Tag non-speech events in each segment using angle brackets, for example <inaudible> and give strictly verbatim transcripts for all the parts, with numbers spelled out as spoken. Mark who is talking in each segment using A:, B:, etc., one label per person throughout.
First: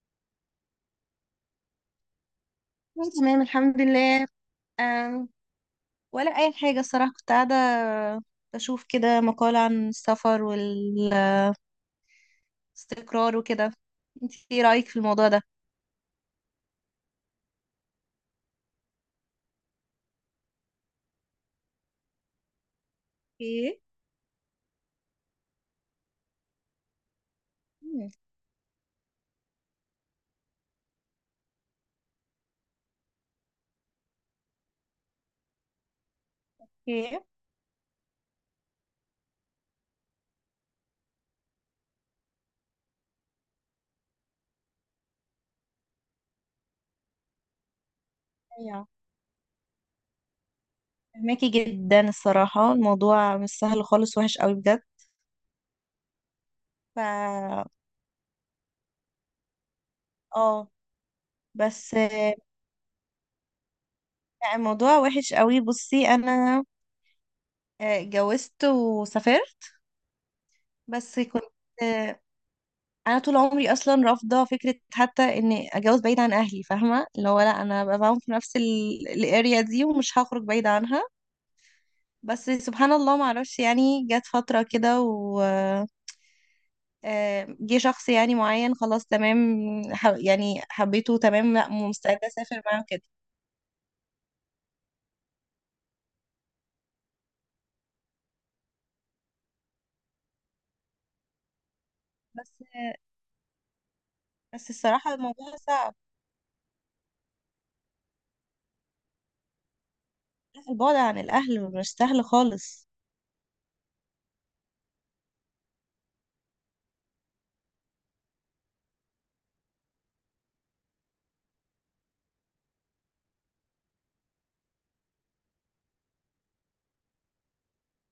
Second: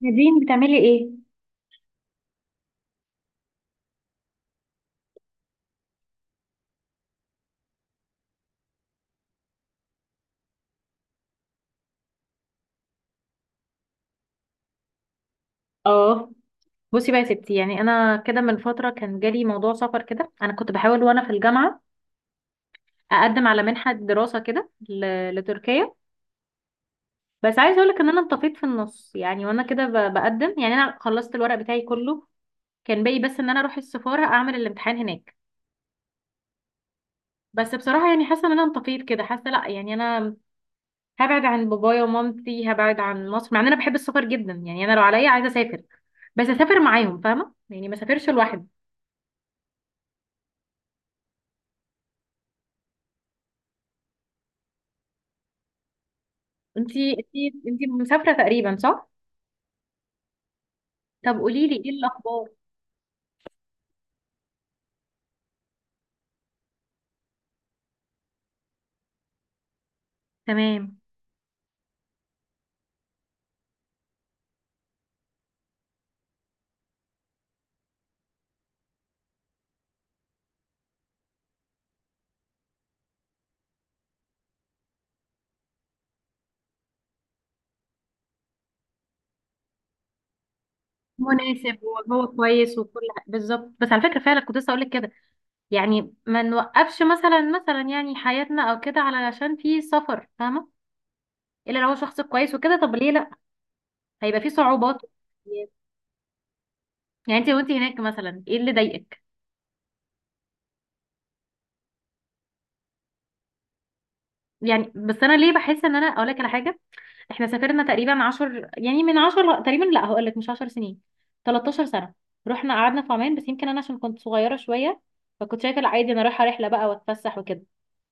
A: نادين، بتعملي ايه؟
B: أنا تمام الحمد لله. أم، ولا أي حاجة الصراحة، كنت قاعدة بشوف كده مقال عن السفر والاستقرار وكده. انت ايه رأيك في الموضوع ده؟
A: اه. بصي بقى يا ستي، يعني انا كده من فتره كان جالي موضوع سفر كده، انا كنت بحاول وانا في الجامعه اقدم على
B: ايه؟
A: منحه دراسه كده ل- لتركيا. بس عايزه اقولك ان
B: مم.
A: انا انطفيت في النص، يعني وانا كده ب- بقدم. يعني انا خلصت الورق بتاعي كله، كان باقي بس ان انا اروح السفاره اعمل الامتحان هناك.
B: ايه.
A: بس بصراحه يعني حاسه ان انا انطفيت كده، حاسه لا يعني انا هبعد عن بابايا ومامتي، هبعد عن مصر، مع ان انا بحب السفر جدا. يعني انا لو عليا عايزه اسافر، بس اسافر معاهم فاهمه؟ يعني ما اسافرش لوحدي.
B: ايوه، فهماكي جدا الصراحة. الموضوع مش سهل خالص، وحش قوي بجد.
A: انتي انتي
B: ف
A: انتي مسافرة تقريبا، صح؟
B: اه
A: طب قولي لي ايه
B: بس آه،
A: الأخبار؟
B: لا، الموضوع وحش قوي. بصي أنا آه، اتجوزت وسافرت.
A: تمام.
B: بس كنت انا طول عمري اصلا رافضه فكره حتى ان اتجوز بعيد عن اهلي، فاهمه؟ اللي هو لا، انا ببقى معاهم في نفس الاريا دي ومش هخرج بعيد عنها. بس سبحان الله، ما اعرفش يعني، جت فتره كده و آه، جه شخص يعني معين، خلاص تمام، ح- يعني حبيته تمام، لا
A: مناسب.
B: مستعده
A: وهو
B: اسافر
A: كويس
B: معاه
A: وكل
B: كده.
A: حاجة بالظبط، بس على فكرة فعلا كنت لسه هقولك كده. يعني ما نوقفش مثلا مثلا يعني حياتنا او كده علشان في سفر، فاهمة؟ الا لو هو شخص
B: بس
A: كويس وكده، طب ليه لا؟ هيبقى في
B: بس
A: صعوبات.
B: الصراحه الموضوع صعب.
A: يعني انتي وانتي هناك مثلا ايه اللي ضايقك؟
B: البعد عن الاهل مش سهل خالص.
A: يعني بس انا ليه بحس ان انا اقولك على حاجة. احنا سافرنا تقريبا عشر، يعني من عشر ل- تقريبا، لا هقول لك مش عشر سنين، تلتاشر سنة. رحنا قعدنا في عمان، بس يمكن انا عشان كنت صغيرة شوية، فكنت شايفة لا عادي انا رايحة رحلة بقى واتفسح وكده.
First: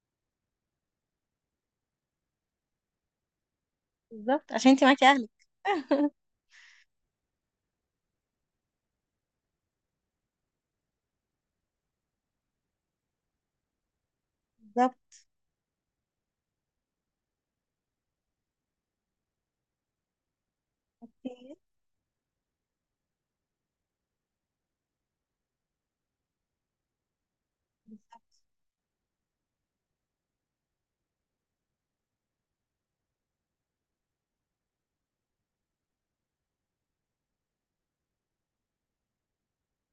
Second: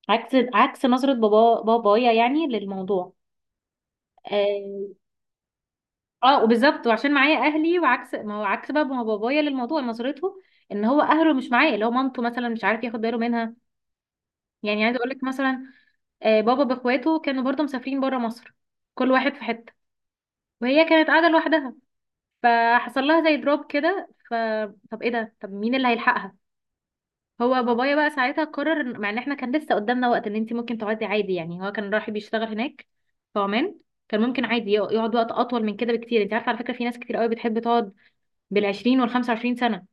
A: عكس عكس نظرة بابا بابايا يعني للموضوع.
B: بالظبط، عشان انت
A: اه.
B: معاكي اهلك. <laughs>
A: آه، وبالظبط وعشان معايا اهلي، وعكس ما هو عكس بقى ما بابايا للموضوع نظرته، ان هو اهله مش معاه، اللي هو مامته مثلا مش عارف ياخد باله منها. يعني عايزه اقول
B: بالظبط.
A: لك مثلا، آه، بابا باخواته كانوا برضه مسافرين بره مصر، كل واحد في حته، وهي كانت قاعده لوحدها، فحصل لها زي دروب كده. ف طب ايه ده، طب مين اللي هيلحقها؟ هو بابايا بقى
B: بالظبط.
A: ساعتها قرر إن- مع ان احنا كان لسه قدامنا وقت ان انت ممكن تقعدي عادي. يعني هو كان رايح بيشتغل هناك في عمان، كان ممكن عادي يق- يقعد وقت اطول من كده بكتير. انت عارفه على فكره في ناس كتير قوي بتحب تقعد بال20 وال25 سنه.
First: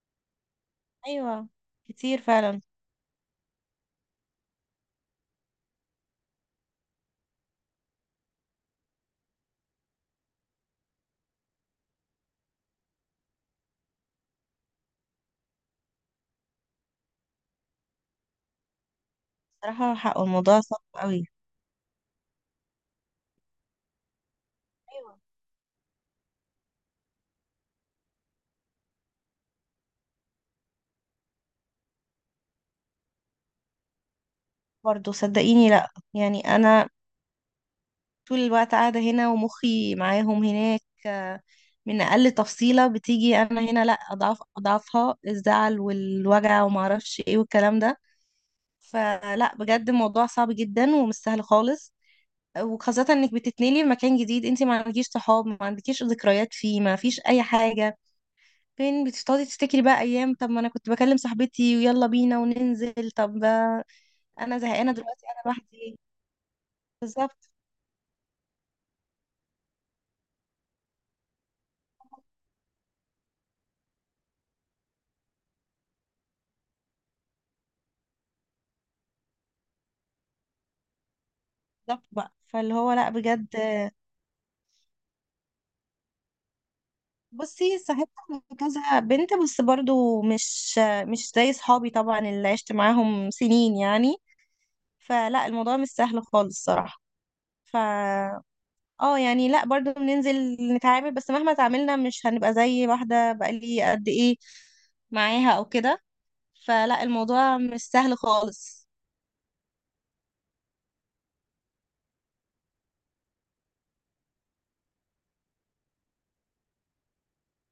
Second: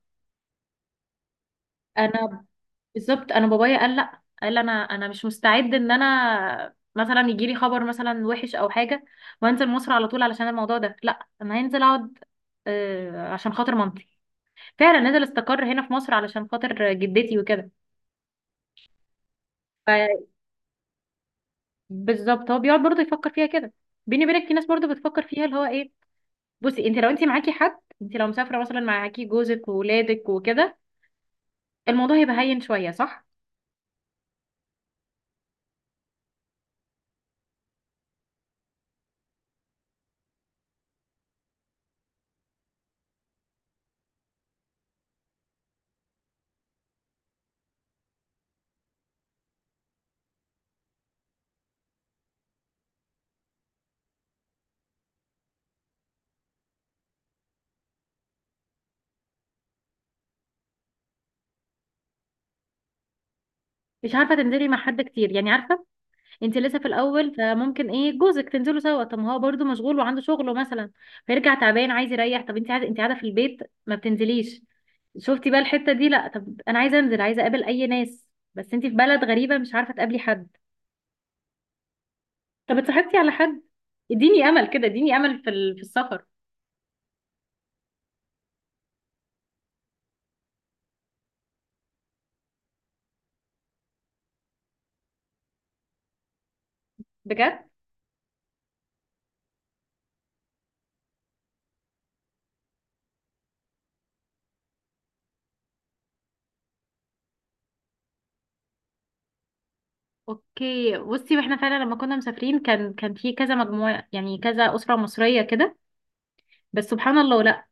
B: ايوه، كتير
A: انا
B: فعلا.
A: بالظبط، انا بابايا قال لا، قال انا انا مش مستعد ان انا مثلا يجي لي خبر مثلا وحش او حاجه وانزل مصر على طول. علشان الموضوع ده، لا انا هنزل اقعد آه، عشان خاطر مامتي. فعلا نزل استقر هنا في مصر علشان خاطر جدتي وكده.
B: صراحة حق، الموضوع صعب قوي.
A: فبالظبط هو بيقعد برضه يفكر فيها كده. بيني وبينك في ناس برضه
B: ايوه،
A: بتفكر فيها اللي هو ايه. بصي انت لو انت معاكي حد، انت لو مسافره مثلا معاكي جوزك وولادك وكده الموضوع هيبقى هين شويه، صح؟
B: برضه صدقيني، لا يعني انا طول الوقت قاعدة هنا ومخي معاهم هناك. آه، من اقل تفصيلة بتيجي انا هنا، لا اضعف اضعفها، الزعل والوجع وما اعرفش ايه والكلام ده. فلا بجد الموضوع صعب جدا ومش سهل خالص. وخاصة انك بتتنقلي لمكان جديد، انت ما عندكيش صحاب، ما عندكيش ذكريات فيه، ما فيش اي حاجة. فين بتقعدي تفتكري بقى ايام؟ طب ما انا كنت بكلم صاحبتي ويلا بينا وننزل. طب
A: مش عارفه
B: انا
A: تنزلي مع
B: زهقانه
A: حد
B: دلوقتي،
A: كتير،
B: انا
A: يعني عارفه.
B: لوحدي.
A: انت لسه في الاول
B: بالظبط.
A: فممكن ايه جوزك تنزلوا سوا، طب ما هو برضه مشغول وعنده شغله مثلا، فيرجع تعبان عايز يريح. طب انت عايزه، انت قاعده في البيت، ما بتنزليش. شفتي بقى الحته دي؟ لا طب انا عايزه انزل، عايزه اقابل اي ناس، بس انت في بلد غريبه مش عارفه تقابلي حد.
B: بالظبط بقى، فاللي
A: طب
B: هو لا
A: اتصاحبتي على
B: بجد.
A: حد؟ اديني امل كده، اديني امل في ال- في السفر.
B: بصي، صاحبت على كذا بنت، بس برضو مش مش زي صحابي طبعا اللي عشت معاهم سنين يعني. فلا الموضوع مش سهل خالص صراحه.
A: بجد.
B: ف اه يعني لا، برضو بننزل نتعامل، بس مهما تعاملنا مش هنبقى زي واحده بقالي قد ايه معاها او كده. فلا الموضوع مش سهل خالص.
A: اوكي بصي، واحنا فعلا لما كنا مسافرين كان كان في كذا مجموعه، يعني كذا اسره مصريه كده، بس سبحان الله لا،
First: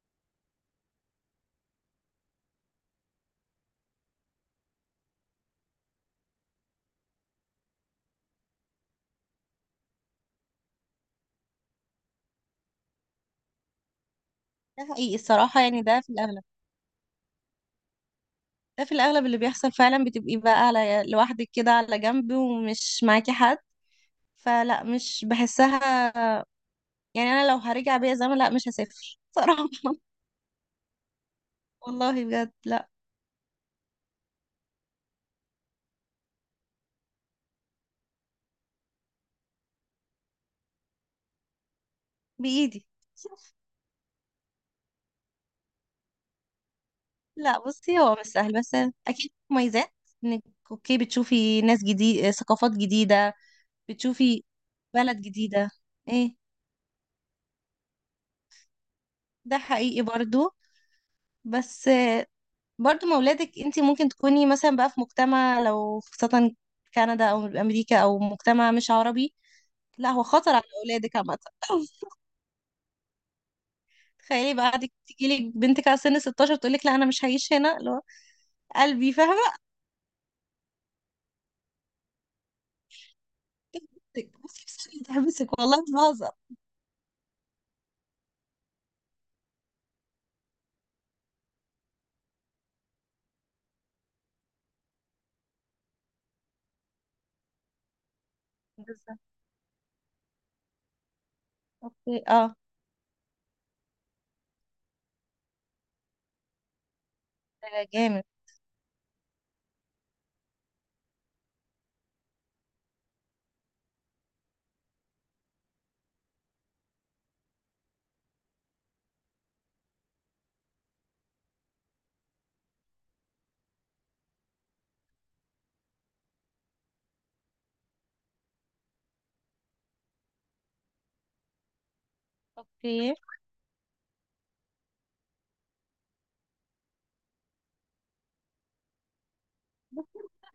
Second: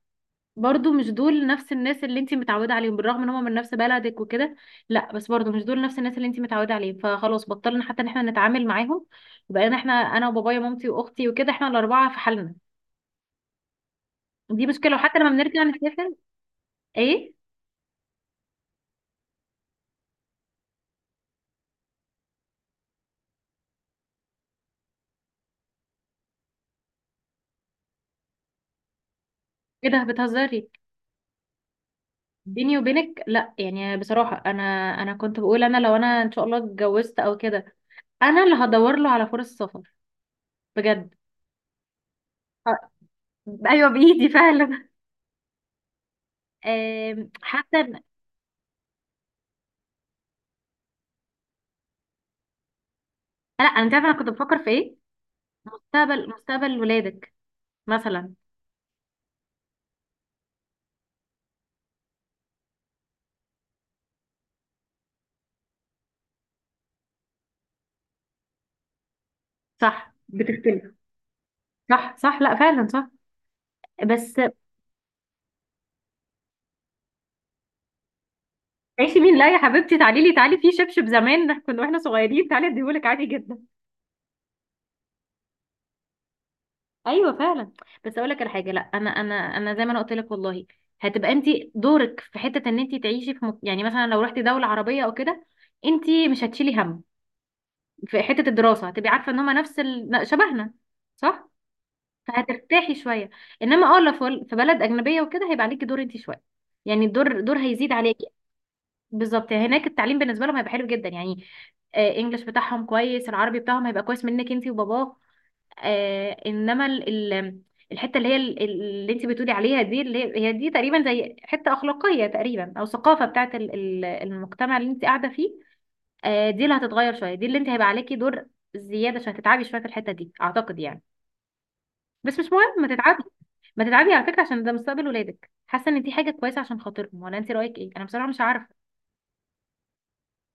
A: برضو مش دول نفس الناس اللي انت متعوده عليهم بالرغم ان هم من نفس بلدك وكده. لا بس برضو مش دول نفس الناس اللي انت متعوده عليهم، فخلاص بطلنا حتى ان احنا نتعامل معاهم. بقينا احنا، انا وبابايا ومامتي واختي وكده، احنا الاربعه في حالنا. دي
B: ده
A: مشكله،
B: حقيقي
A: وحتى لما
B: الصراحه،
A: بنرجع
B: يعني ده في
A: نسافر.
B: الاغلب.
A: ايه؟
B: ده في الأغلب اللي بيحصل فعلا، بتبقي بقى على لوحدك كده على جنب ومش معاكي حد. فلا مش بحسها. يعني أنا لو هرجع بيا زمن، لا مش هسافر صراحة.
A: ايه
B: <laughs>
A: ده، بتهزري؟
B: والله بجد
A: بيني
B: لا.
A: وبينك لا، يعني بصراحة انا، انا كنت بقول انا لو انا ان شاء الله اتجوزت او كده، انا اللي هدور له على فرص سفر بجد. آه.
B: بإيدي.
A: ايوه بايدي فعلا. <laughs> آم،
B: لا
A: حتى
B: بصي،
A: إن-
B: هو مش سهل، بس أكيد مميزات إنك أوكي بتشوفي ناس جديد، ثقافات جديدة،
A: لا انا تعرف انا كنت
B: بتشوفي
A: بفكر في ايه؟
B: بلد جديدة.
A: مستقبل
B: إيه،
A: مستقبل ولادك مثلا.
B: ده حقيقي برضو. بس برضو ما ولادك، انت ممكن تكوني مثلا بقى في مجتمع، لو خاصة كندا او امريكا او مجتمع مش عربي. لا،
A: صح
B: هو خطر على
A: بتختلف.
B: اولادك عامة.
A: صح،
B: <laughs>
A: صح، لا فعلا، صح. بس
B: تخيلي بقى قعدت تجيلك بنتك على سن ستاشر تقولك لا انا مش هعيش هنا، اللي هو قلبي،
A: عيشي مين
B: فاهمة؟
A: لا يا حبيبتي، تعالي لي، تعالي في شبشب زمان كنا واحنا صغيرين تعالي اديهولك عادي جدا.
B: <laughs> بصي بس تحبسك، والله مش بهزر.
A: ايوه فعلا. بس اقول لك على حاجه، لا انا انا انا زي ما انا قلت لك والله، هتبقى انت دورك في حته ان انت تعيشي في مك... يعني مثلا لو رحتي دوله عربيه او كده، انت مش هتشيلي هم. في حته الدراسه هتبقي
B: بالظبط.
A: عارفه ان هما نفس ال... شبهنا، صح؟
B: اوكي، اه.
A: فهترتاحي شويه. انما اه لو في في بلد اجنبيه وكده هيبقى عليكي دور انت شويه. يعني الدور دور
B: ده
A: هيزيد عليكي.
B: جامد.
A: بالظبط، هناك التعليم بالنسبه لهم هيبقى حلو جدا يعني. آه، انجلش بتاعهم كويس، العربي بتاعهم هيبقى كويس منك انت وباباك. آه انما ال ال- الحته اللي هي ال- اللي انت بتقولي عليها دي، اللي هي هي دي تقريبا زي حته اخلاقيه تقريبا او ثقافه بتاعت ال- ال- المجتمع اللي انت قاعده فيه. آه دي اللي هتتغير شويه، دي اللي انت هيبقى عليكي دور زياده، عشان هتتعبي شويه في الحته دي اعتقد يعني. بس مش مهم ما
B: اوكي.
A: تتعبي، ما تتعبي على فكره، عشان ده مستقبل ولادك. حاسه ان دي حاجه كويسه عشان خاطرهم، ولا انت رايك ايه؟ انا بصراحه مش عارفه.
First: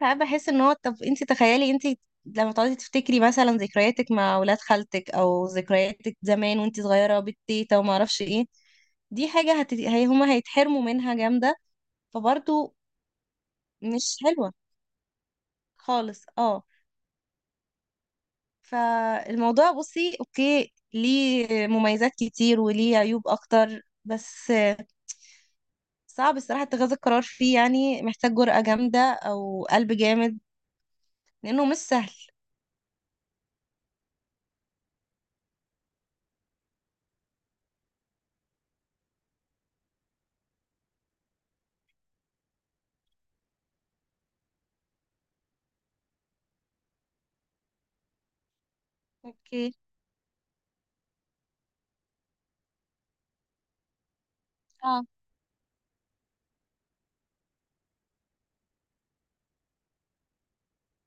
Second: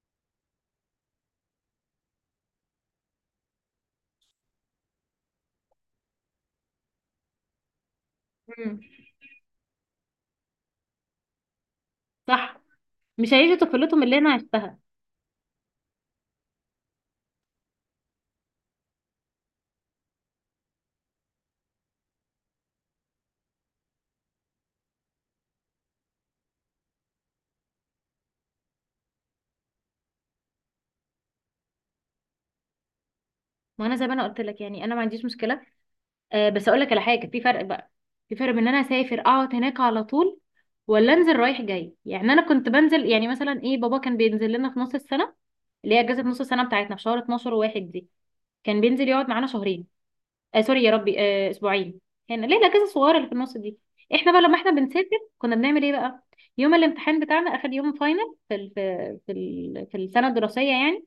B: ساعات بحس ان هو طب انت تخيلي انت لما تقعدي تفتكري مثلا ذكرياتك مع ولاد خالتك، او ذكرياتك زمان وانت صغيره بالتيتا وما اعرفش ايه.
A: مم.
B: دي حاجه هت... هي هما هيتحرموا منها جامده.
A: صح.
B: فبرضه
A: مش هيعيشوا طفولتهم
B: مش
A: اللي انا
B: حلوه
A: عشتها.
B: خالص، اه. فالموضوع بصي اوكي، ليه مميزات كتير وليه عيوب اكتر، بس صعب الصراحه اتخاذ القرار فيه. يعني محتاج جرأة جامده او قلب جامد لانه مش سهل.
A: ما انا زي ما انا قلت لك، يعني انا ما عنديش مشكله. آه بس اقول لك على حاجه، في فرق بقى، في فرق بين ان انا اسافر اقعد هناك على طول، ولا انزل رايح جاي. يعني انا كنت بنزل، يعني مثلا ايه، بابا كان بينزل لنا في نص السنه، اللي هي اجازه نص السنه بتاعتنا في شهر اتناشر وواحد دي. كان بينزل يقعد معانا
B: اوكي،
A: شهرين. آه سوري يا ربي، آه اسبوعين. هنا ليه الاجازه الصغيره اللي في النص دي. احنا بقى لما احنا
B: اه.
A: بنسافر كنا بنعمل ايه بقى، يوم الامتحان بتاعنا اخر يوم فاينل في ال في في, ال في السنه الدراسيه، يعني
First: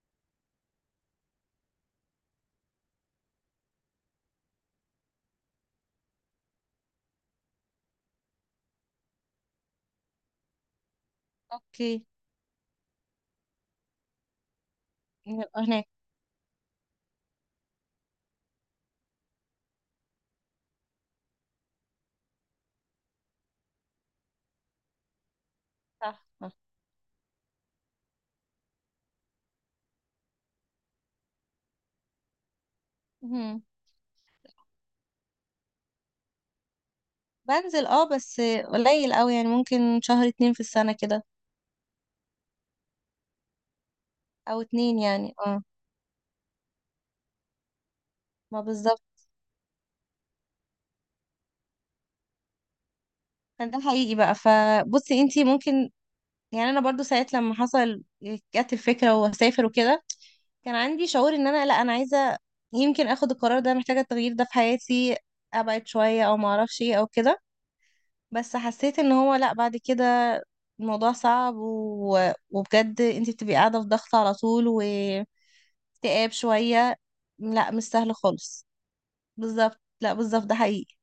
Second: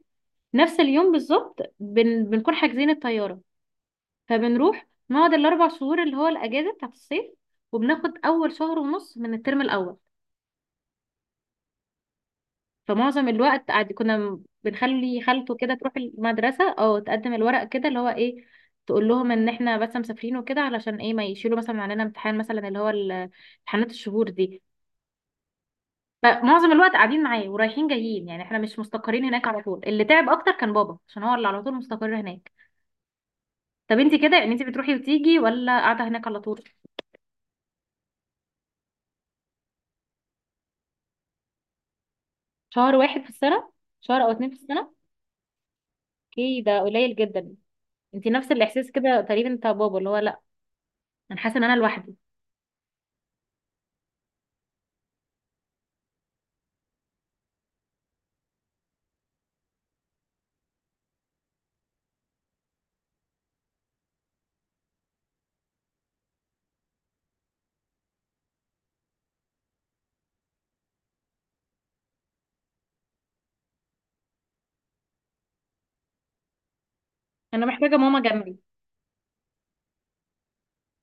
A: نفس اليوم بالظبط بن بنكون حاجزين الطياره، فبنروح نقعد الاربع شهور اللي هو الاجازه بتاعت الصيف، وبناخد اول شهر ونص من الترم الاول.
B: اوكي.
A: فمعظم الوقت عادي كنا م- بنخلي خالته
B: نبقى
A: كده
B: هناك.
A: تروح المدرسه او تقدم الورق كده اللي هو ايه، تقول لهم ان احنا بس مسافرين وكده، علشان ايه ما يشيلوا مثلا علينا امتحان مثلا اللي هو ال- امتحانات الشهور دي.
B: صح صح.
A: فمعظم الوقت قاعدين معاه ورايحين جايين، يعني احنا مش مستقرين هناك على طول. اللي تعب اكتر كان بابا عشان هو اللي على طول مستقر هناك.
B: مهم.
A: طب انت كده، يعني انت بتروحي وتيجي ولا قاعده هناك على طول؟
B: بنزل اه، بس قليل قوي يعني، ممكن شهر اتنين في السنة كده.
A: شهر واحد في السنه؟ شهر او اتنين في
B: او
A: السنه.
B: اتنين يعني، اه.
A: اوكي ده قليل جدا. انت نفس
B: ما
A: الاحساس
B: بالظبط.
A: كده تقريبا بتاع بابا اللي هو لا، انا حاسه ان انا لوحدي.
B: ده حقيقي بقى. فبصي انتي ممكن، يعني انا برضو ساعات لما حصل جت الفكرة واسافر وكده، كان عندي شعور ان انا لا، انا عايزة يمكن اخد القرار ده، محتاجة التغيير ده في حياتي، ابعد شوية او ما اعرفش ايه او كده. بس حسيت ان هو لا، بعد كده الموضوع صعب و... وبجد انتي بتبقي قاعدة في ضغط على طول و اكتئاب شوية.
A: انا
B: لا مش
A: محتاجه
B: سهل
A: ماما جنبي.
B: خالص. بالظبط، لا بالظبط، ده حقيقي.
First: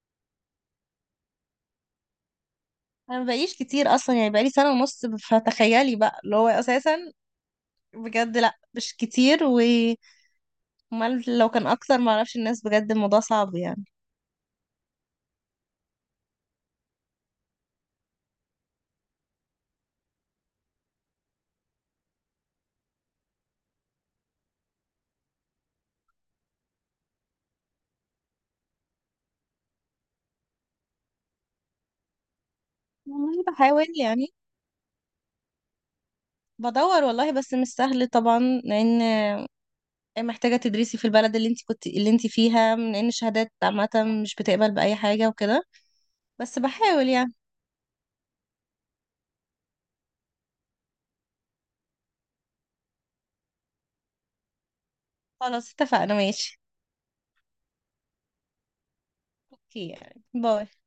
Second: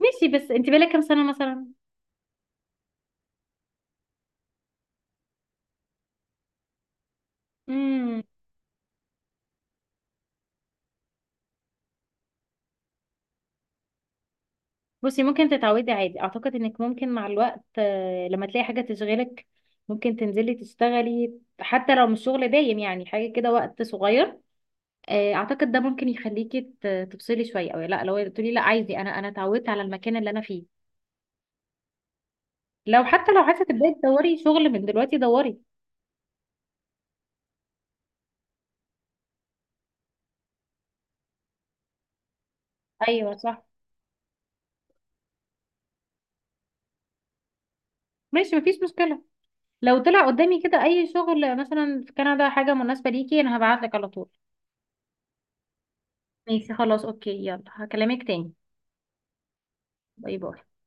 A: ماشي، بس انت بقالك كام سنه مثلا؟
B: انا مبقيش كتير اصلا، يعني بقالي سنة ونص، فتخيلي بقى اللي هو اساسا.
A: امم.
B: بجد لا، مش كتير. و أمال لو كان اكتر، معرفش. الناس بجد الموضوع صعب يعني.
A: بصي ممكن تتعودي عادي، اعتقد انك ممكن مع الوقت آه، لما تلاقي حاجه تشغلك. ممكن تنزلي تشتغلي حتى لو مش شغل دايم، يعني حاجه كده وقت صغير. آه، اعتقد ده ممكن يخليكي ت- تفصلي شويه، او لا لو تقولي لا عايزه، انا انا اتعودت على المكان اللي انا فيه. لو حتى لو
B: والله
A: عايزه
B: بحاول
A: تبداي
B: يعني،
A: تدوري شغل من دلوقتي دوري.
B: بدور والله، بس مش سهل طبعا. لان محتاجة تدرسي في البلد اللي انت كنت اللي انت فيها، من ان
A: ايوه
B: الشهادات
A: صح.
B: عامة مش بتقبل بأي حاجة وكده. بس بحاول يعني.
A: ماشي، مفيش مشكله، لو طلع قدامي كده اي شغل مثلا في كندا حاجة مناسبة ليكي انا هبعتلك على طول.
B: خلاص اتفقنا، ماشي.
A: ماشي خلاص، اوكي، يلا هكلمك تاني.
B: اوكي، يعني
A: باي باي.
B: باي.